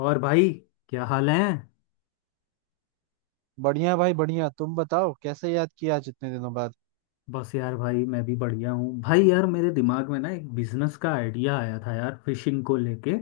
और भाई, क्या हाल है। बढ़िया भाई, बढ़िया। तुम बताओ, कैसे याद किया आज इतने दिनों बाद? बस यार भाई, मैं भी बढ़िया हूँ भाई। यार, मेरे दिमाग में ना एक बिजनेस का आइडिया आया था यार, फिशिंग को लेके।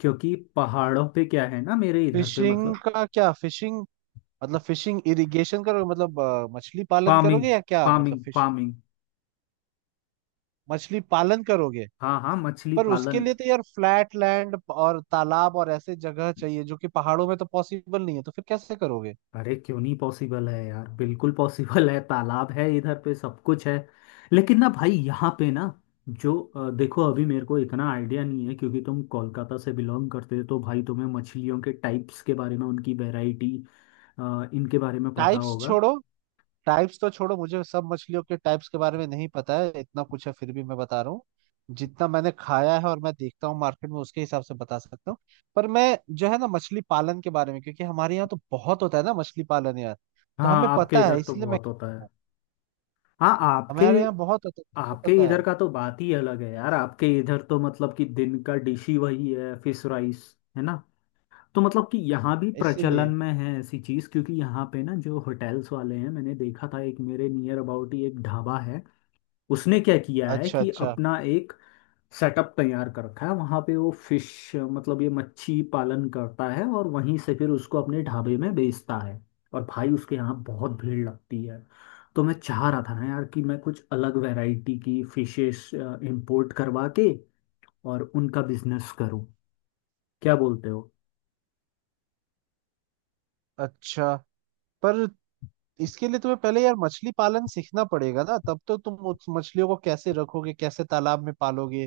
क्योंकि पहाड़ों पे क्या है ना, मेरे इधर पे, फिशिंग मतलब। का क्या? फिशिंग मतलब फिशिंग इरिगेशन करोगे? मतलब मछली पालन फार्मिंग। करोगे, या क्या मतलब फार्मिंग फिश? फार्मिंग। मछली पालन करोगे? हाँ हाँ, मछली पर उसके पालन। लिए तो यार फ्लैट लैंड और तालाब और ऐसे जगह चाहिए, जो कि पहाड़ों में तो पॉसिबल नहीं है। तो फिर कैसे करोगे? अरे क्यों नहीं पॉसिबल है यार, बिल्कुल पॉसिबल है। तालाब है इधर पे, सब कुछ है। लेकिन ना भाई, यहाँ पे ना, जो देखो, अभी मेरे को इतना आइडिया नहीं है, क्योंकि तुम कोलकाता से बिलोंग करते हो, तो भाई तुम्हें मछलियों के टाइप्स के बारे में, उनकी वैरायटी, हाँ, इनके बारे में पता टाइप्स होगा। छोड़ो। टाइप्स तो छोड़ो, मुझे सब मछलियों के टाइप्स के बारे में नहीं पता है। इतना कुछ है फिर भी मैं बता रहा हूँ। जितना मैंने खाया है और मैं देखता हूँ मार्केट में, उसके हिसाब से बता सकता हूँ। पर मैं जो है ना, मछली पालन के बारे में, क्योंकि हमारे यहाँ तो बहुत होता है ना मछली पालन यार। तो हाँ, हमें आपके पता है, इधर तो इसलिए मैं बहुत कह होता रहा है। हूँ। हाँ आपके हमारे यहाँ बहुत होता है। मुझे आपके पता इधर है, का तो बात ही अलग है यार, आपके इधर तो मतलब कि दिन का डिश ही वही है, फिश राइस, है ना। तो मतलब कि यहाँ भी प्रचलन इसीलिए। में है ऐसी चीज़, क्योंकि यहाँ पे ना जो होटल्स वाले हैं, मैंने देखा था, एक मेरे नियर अबाउट ही एक ढाबा है। उसने क्या किया है अच्छा, कि अच्छा अपना एक सेटअप तैयार कर रखा है वहां पे, वो फिश, मतलब ये मच्छी पालन करता है, और वहीं से फिर उसको अपने ढाबे में बेचता है। और भाई उसके यहाँ बहुत भीड़ लगती है। तो मैं चाह रहा था ना यार, कि मैं कुछ अलग वैरायटी की फिशेस इंपोर्ट करवा के और उनका बिजनेस करूं। क्या बोलते हो। अच्छा। पर इसके लिए तुम्हें पहले यार मछली पालन सीखना पड़ेगा ना, तब तो। तुम उस मछलियों को कैसे रखोगे, कैसे तालाब में पालोगे,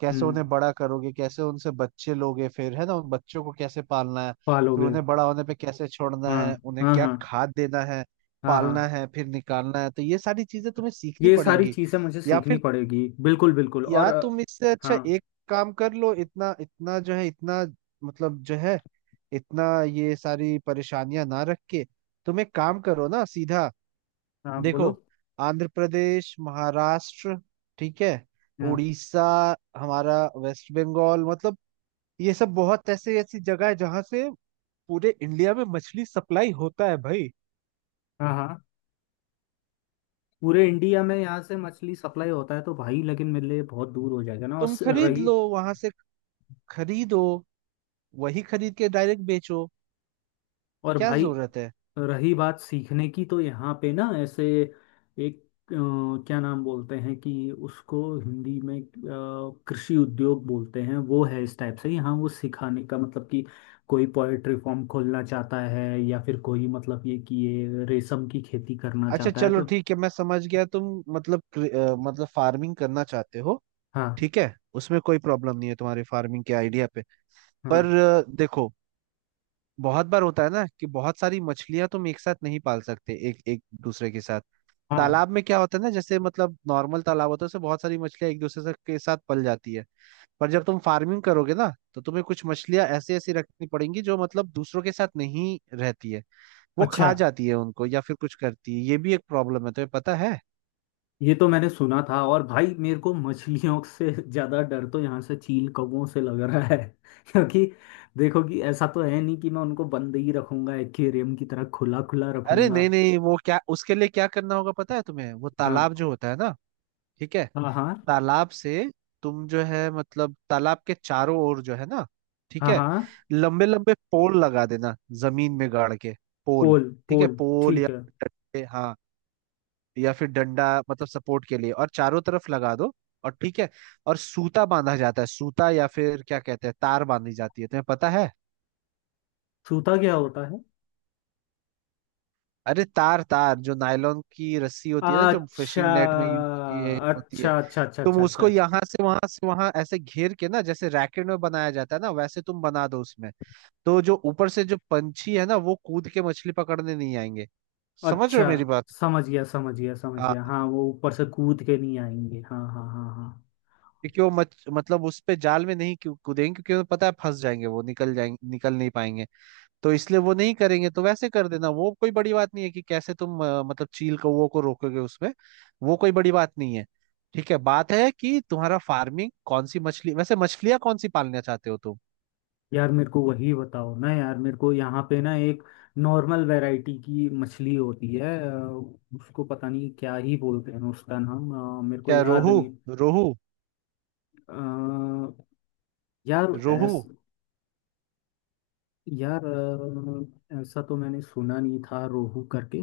कैसे उन्हें हम्म। बड़ा करोगे, कैसे उनसे बच्चे लोगे, फिर है ना उन बच्चों को कैसे पालना है, फिर पालोगे। उन्हें बड़ा होने पे कैसे छोड़ना हाँ, है, उन्हें हाँ, क्या हाँ, खाद देना है, हाँ, हाँ। पालना है फिर निकालना है। तो ये सारी चीजें तुम्हें सीखनी ये सारी पड़ेंगी। चीजें मुझे या सीखनी फिर, पड़ेगी, बिल्कुल बिल्कुल, और या तुम इससे अच्छा हाँ एक काम कर लो। इतना इतना जो है इतना मतलब जो है इतना ये सारी परेशानियां ना रख के, तुम एक काम करो ना सीधा। हाँ, देखो, बोलो। आंध्र प्रदेश, महाराष्ट्र, ठीक है, हाँ, उड़ीसा, हमारा वेस्ट बंगाल, मतलब ये सब बहुत ऐसे ऐसी जगह है जहां से पूरे इंडिया में मछली सप्लाई होता है भाई। हाँ, हाँ। पूरे इंडिया में यहाँ से मछली सप्लाई होता है तो भाई, लेकिन मेरे लिए बहुत दूर हो जाएगा ना, और तुम खरीद रही। लो वहां से। खरीदो। वही खरीद के डायरेक्ट बेचो। और क्या भाई, जरूरत है? रही बात सीखने की, तो यहाँ पे ना ऐसे एक अ, क्या नाम बोलते हैं, कि उसको हिंदी में कृषि उद्योग बोलते हैं। वो है इस टाइप से यहाँ, वो सिखाने का, मतलब कि कोई पोएट्री फॉर्म खोलना चाहता है, या फिर कोई, मतलब ये कि ये रेशम की खेती करना अच्छा चाहता है चलो तो। ठीक है, मैं समझ गया। तुम मतलब मतलब फार्मिंग करना चाहते हो। हाँ, ठीक है, उसमें कोई प्रॉब्लम नहीं है तुम्हारे फार्मिंग के आइडिया पे। हाँ, पर देखो, बहुत बार होता है ना कि बहुत सारी मछलियां तुम एक साथ नहीं पाल सकते एक एक दूसरे के साथ। हाँ। तालाब में क्या होता है ना, जैसे मतलब नॉर्मल तालाब होता है, उसमें बहुत सारी मछलियां एक दूसरे से के साथ पल जाती है। पर जब तुम फार्मिंग करोगे ना, तो तुम्हें कुछ मछलियां ऐसी ऐसी रखनी पड़ेंगी जो मतलब दूसरों के साथ नहीं रहती है। वो अच्छा, खा जाती है उनको या फिर कुछ करती है। ये भी एक प्रॉब्लम है, तुम्हें पता है? ये तो मैंने सुना था। और भाई, मेरे को मछलियों से ज्यादा डर तो यहाँ से चील कौवों से लग रहा है क्योंकि देखो, कि ऐसा तो है नहीं कि मैं उनको बंद ही रखूंगा, एक्वेरियम की तरह, खुला खुला अरे रखूंगा। नहीं नहीं, वो क्या उसके लिए क्या करना होगा पता है तुम्हें? वो तालाब हाँ, जो होता है ना, ठीक है, हाँ, हाँ, तालाब से, तुम जो है मतलब तालाब के चारों ओर जो है ना, ठीक हाँ, है, हाँ। लंबे लंबे पोल लगा देना, जमीन में गाड़ के। पोल, पोल ठीक है, पोल। पोल या ठीक है। डंडे, हाँ, या फिर डंडा मतलब सपोर्ट के लिए, और चारों तरफ लगा दो। और ठीक है, और सूता बांधा जाता है, सूता या फिर क्या कहते हैं, तार बांधी जाती है, तुम्हें पता है? सूता क्या होता है। अरे तार, तार जो नायलॉन की रस्सी होती है ना, जो अच्छा, फिशिंग नेट में यूज होती है होती है। अच्छा, अच्छा, अच्छा, तुम अच्छा, अच्छा, उसको यहाँ से वहां ऐसे घेर के ना, जैसे रैकेट में बनाया जाता है ना, वैसे तुम बना दो उसमें। तो जो ऊपर से जो पंछी है ना, वो कूद के मछली पकड़ने नहीं आएंगे। समझ रहे अच्छा, हो मेरी बात? समझ गया, समझ गया, समझ हाँ। गया। हाँ, वो ऊपर से कूद के नहीं आएंगे, हाँ, हाँ, हाँ, हाँ। क्योंकि वो मतलब उस पे जाल में नहीं क्यों कूदेंगे, क्योंकि उन्हें पता है फंस जाएंगे, वो निकल जाएंगे, निकल नहीं पाएंगे। तो इसलिए वो नहीं करेंगे। तो वैसे कर देना, वो कोई बड़ी बात नहीं है कि कैसे तुम मतलब चील कौओं को रोकोगे उसमें। वो कोई बड़ी बात नहीं है। ठीक है, बात है कि तुम्हारा फार्मिंग कौन सी मछली, वैसे मछलियाँ कौन सी पालना चाहते हो तुम? यार मेरे को वही बताओ ना, यार मेरे को यहाँ पे ना एक नॉर्मल वैरायटी की मछली होती है उसको पता नहीं क्या ही बोलते हैं उसका नाम, मेरे को क्या, याद रोहू? नहीं। रोहू? अ, यार रोहू? ऐस, यार ऐसा तो मैंने सुना नहीं था रोहू करके।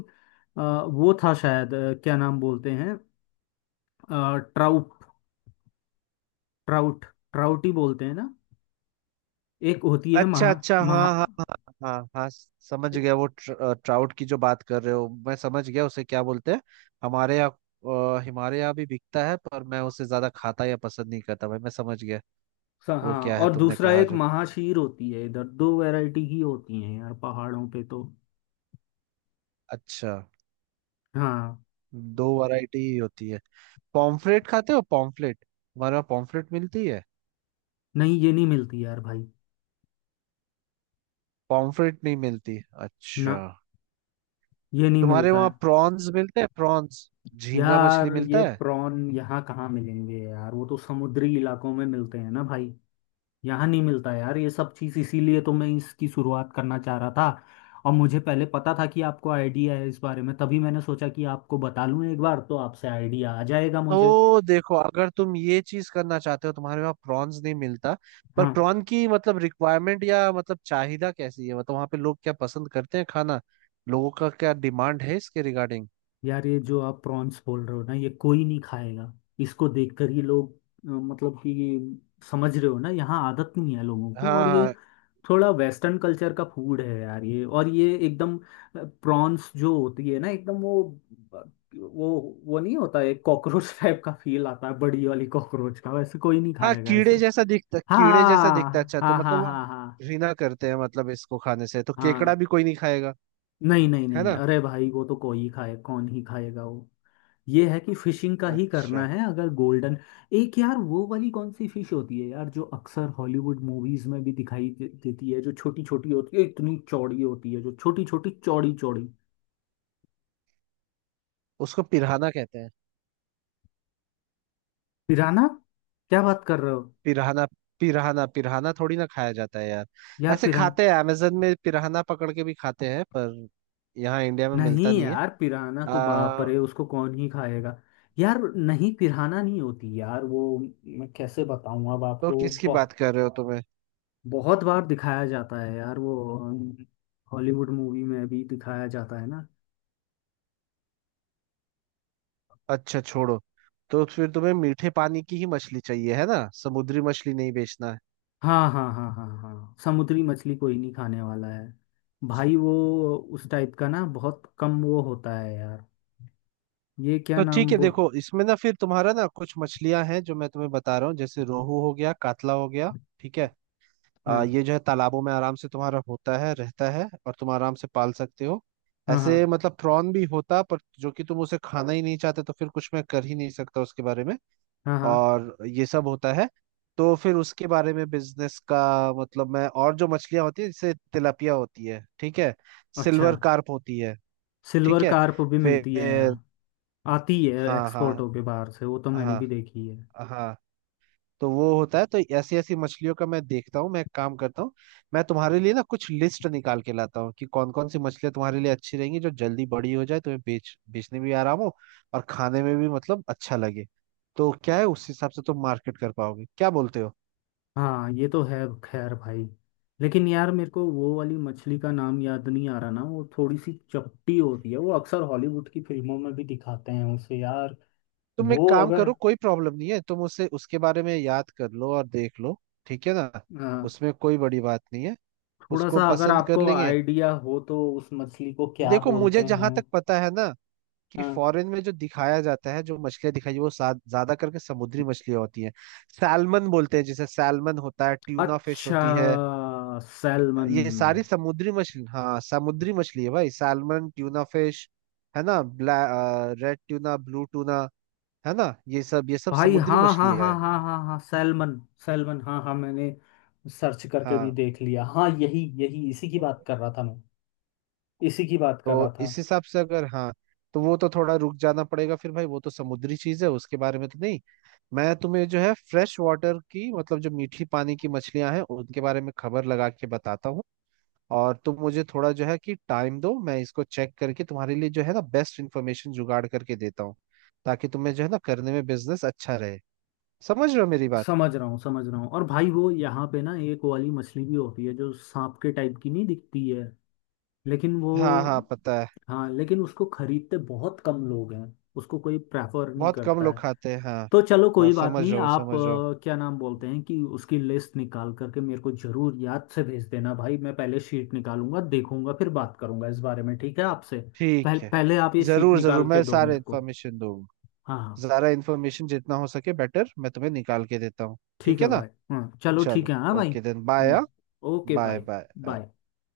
वो था शायद, क्या नाम बोलते हैं, ट्राउट, ट्राउट, ट्राउट ही बोलते हैं ना। एक होती है अच्छा महा अच्छा, महा हाँ हाँ हाँ हाँ हाँ, समझ गया। वो ट्राउट की जो बात कर रहे हो, मैं समझ गया। उसे क्या बोलते हैं हमारे यहाँ। हमारे यहाँ भी बिकता है पर मैं उसे ज्यादा खाता या पसंद नहीं करता भाई। मैं समझ गया। वो हाँ, क्या है और तुमने दूसरा कहा एक जो? महाशीर होती है इधर। दो वैरायटी ही होती है यार पहाड़ों पे तो। अच्छा, हाँ। दो वैरायटी ही होती है। पॉम्फ्रेट खाते हो, पॉम्फ्रेट? हमारे वहाँ पॉम्फ्रेट मिलती है। नहीं, ये नहीं मिलती यार भाई। पॉम्फ्रेट नहीं मिलती? अच्छा। ना, ये नहीं तुम्हारे मिलता है। वहाँ प्रॉन्स मिलते हैं, प्रॉन्स? झींगा मछली यार ये मिलता है? प्रॉन यहाँ कहाँ मिलेंगे यार, वो तो समुद्री इलाकों में मिलते हैं ना भाई। यहाँ नहीं मिलता यार ये सब चीज़, इसीलिए तो मैं इसकी शुरुआत करना चाह रहा था। और मुझे पहले पता था कि आपको आइडिया है इस बारे में, तभी मैंने सोचा कि आपको बता लूँ एक बार, तो आपसे आइडिया आ जाएगा मुझे। तो देखो अगर तुम ये चीज करना चाहते हो, तुम्हारे वहाँ प्रॉन्स नहीं मिलता, पर हाँ। प्रॉन की मतलब रिक्वायरमेंट या मतलब चाহিदा कैसी है, मतलब वहाँ पे लोग क्या पसंद करते हैं खाना, लोगों का क्या डिमांड है इसके रिगार्डिंग? यार ये जो आप प्रॉन्स बोल रहे हो ना, ये कोई नहीं खाएगा। इसको देखकर ही लोग, मतलब कि, समझ रहे हो ना, यहाँ आदत नहीं है लोगों को, और हाँ ये हाँ, थोड़ा वेस्टर्न कल्चर का फूड है यार ये, और ये एकदम, प्रॉन्स जो होती है ना, एकदम वो वो नहीं होता है, कॉकरोच टाइप का फील आता है, बड़ी वाली कॉकरोच का। वैसे कोई नहीं हाँ खाएगा इसे। कीड़े जैसा दिखता, कीड़े जैसा दिखता है, हाँ, अच्छा तो हाँ, मतलब हाँ, वो हाँ, हाँ, घृणा करते हैं मतलब इसको खाने से। तो केकड़ा हाँ, भी कोई नहीं खाएगा, नहीं, नहीं, है नहीं, ना? अरे भाई वो तो कोई ही खाए, कौन ही खाएगा वो। ये है कि फिशिंग का ही करना अच्छा, है अगर, गोल्डन, एक यार वो वाली कौन सी फिश होती है यार, जो अक्सर हॉलीवुड मूवीज में भी दिखाई देती है, जो छोटी छोटी होती है, इतनी चौड़ी होती है, जो छोटी छोटी चौड़ी चौड़ी। उसको पिराना कहते हैं। पिराना, क्या बात कर रहे हो। पिराहना, पिराहना। पिराहना थोड़ी ना खाया जाता है यार। यार ऐसे पिरा, खाते हैं, अमेजन में पिराहना पकड़ के भी खाते हैं, पर यहाँ इंडिया में नहीं मिलता नहीं है। यार, पिराना तो बाप आ, रे, उसको कौन ही खाएगा। यार नहीं, पिराना नहीं होती यार वो। मैं कैसे बताऊं अब तो आपको, वो किसकी बहुत बात कर रहे हो तुम्हें? बहुत बार दिखाया जाता है यार वो, हॉलीवुड मूवी में भी दिखाया जाता है ना। अच्छा छोड़ो। तो फिर तुम्हें मीठे पानी की ही मछली चाहिए, है ना? समुद्री मछली नहीं बेचना है? हाँ, हाँ, हाँ, हाँ, हाँ, समुद्री मछली कोई नहीं खाने वाला है भाई वो, उस टाइप का ना बहुत कम वो होता है यार। ये क्या तो ठीक नाम है वो। देखो, इसमें ना फिर तुम्हारा ना कुछ मछलियां हैं जो मैं तुम्हें बता रहा हूँ, जैसे रोहू हो गया, कातला हो गया, ठीक है। हाँ, ये जो है तालाबों में आराम से तुम्हारा होता है रहता है, और तुम आराम से पाल सकते हो। हाँ, ऐसे हाँ, मतलब प्रॉन भी होता पर जो कि तुम उसे खाना ही नहीं चाहते, तो फिर कुछ मैं कर ही नहीं सकता उसके बारे में। हाँ, हाँ। और ये सब होता है, तो फिर उसके बारे में बिजनेस का मतलब मैं। और जो मछलियां होती है जैसे तिलापिया होती है, ठीक है, अच्छा, सिल्वर कार्प होती है, सिल्वर ठीक है, कार्प भी मिलती है फिर। यहाँ, आती है हाँ एक्सपोर्ट हाँ होके बाहर से, वो तो मैंने हाँ भी देखी है। हाँ, तो वो होता है। तो ऐसी ऐसी मछलियों का मैं देखता हूँ, मैं एक काम करता हूँ, मैं तुम्हारे लिए ना कुछ लिस्ट निकाल के लाता हूँ कि कौन कौन सी मछलियाँ तुम्हारे लिए अच्छी रहेंगी, जो जल्दी बड़ी हो जाए, तुम्हें बेच बेचने में भी आराम हो, और खाने में भी मतलब अच्छा लगे। तो क्या है, उस हिसाब से तुम मार्केट कर पाओगे, क्या बोलते हो? हाँ, ये तो है। खैर भाई, लेकिन यार मेरे को वो वाली मछली का नाम याद नहीं आ रहा ना, वो थोड़ी सी चपटी होती है, वो अक्सर हॉलीवुड की फिल्मों में भी दिखाते हैं उसे यार। तुम एक वो काम अगर, करो, कोई प्रॉब्लम नहीं है, तुम उसे, उसके बारे में याद कर लो और देख लो, ठीक है ना? हाँ, उसमें कोई बड़ी बात नहीं है, थोड़ा उसको सा अगर पसंद कर आपको लेंगे। आइडिया हो तो, उस मछली को क्या देखो बोलते मुझे जहां हैं। तक पता है ना, कि हाँ। फॉरेन में जो दिखाया जाता है, जो मछलियां दिखाई वो ज्यादा करके समुद्री मछलियां होती हैं। सैलमन बोलते हैं जिसे, सैलमन होता है, ट्यूना फिश अच्छा, होती है। सैलमन। ये सारी समुद्री मछली, हाँ समुद्री मछली है भाई, सैलमन, ट्यूना फिश, है ना, ब्लै रेड ट्यूना, ब्लू ट्यूना, है ना, ये सब, ये सब भाई, समुद्री हाँ, हाँ, मछलियां हाँ, है। हाँ, हाँ, हाँ, सैलमन, सैलमन, हाँ हाँ, मैंने सर्च करके भी हाँ, देख लिया, हाँ, यही यही, इसी की बात कर रहा था मैं, इसी की बात कर रहा तो था। इस हिसाब से अगर, हाँ, तो वो तो थोड़ा रुक जाना पड़ेगा फिर भाई, वो तो समुद्री चीज है, उसके बारे में तो नहीं। मैं तुम्हें जो है फ्रेश वाटर की मतलब जो मीठी पानी की मछलियां हैं, उनके बारे में खबर लगा के बताता हूँ। और तुम मुझे थोड़ा जो है कि टाइम दो, मैं इसको चेक करके तुम्हारे लिए जो है ना बेस्ट इन्फॉर्मेशन जुगाड़ करके देता हूँ, ताकि तुम्हें जो है ना करने में बिजनेस अच्छा रहे। समझ रहे हो मेरी बात? समझ रहा हूँ, समझ रहा हूँ। और भाई, वो यहाँ पे ना एक वाली मछली भी होती है जो सांप के टाइप की नहीं दिखती है, लेकिन वो, हाँ हाँ, पता है, हाँ, लेकिन उसको खरीदते बहुत कम लोग हैं, उसको कोई प्रेफर नहीं बहुत कम करता लोग है। खाते हैं हाँ। तो चलो हाँ कोई बात समझ नहीं, रहा हूँ, आप समझ रहा हूँ। क्या नाम बोलते हैं, कि उसकी लिस्ट निकाल करके मेरे को जरूर याद से भेज देना भाई। मैं पहले शीट निकालूंगा, देखूंगा, फिर बात करूंगा इस बारे में, ठीक है आपसे। ठीक पहले है, पहले आप ये शीट जरूर जरूर, निकाल के मैं दो सारे मेरे को। इन्फॉर्मेशन दूंगा। हाँ, हाँ, ज़्यादा इन्फॉर्मेशन जितना हो सके बेटर, मैं तुम्हें निकाल के देता हूँ। ठीक ठीक है है ना? भाई, हाँ, चलो ठीक चलो, है, हाँ भाई, okay then, bye. Hmm. Okay, bye bye. Bye. Bye.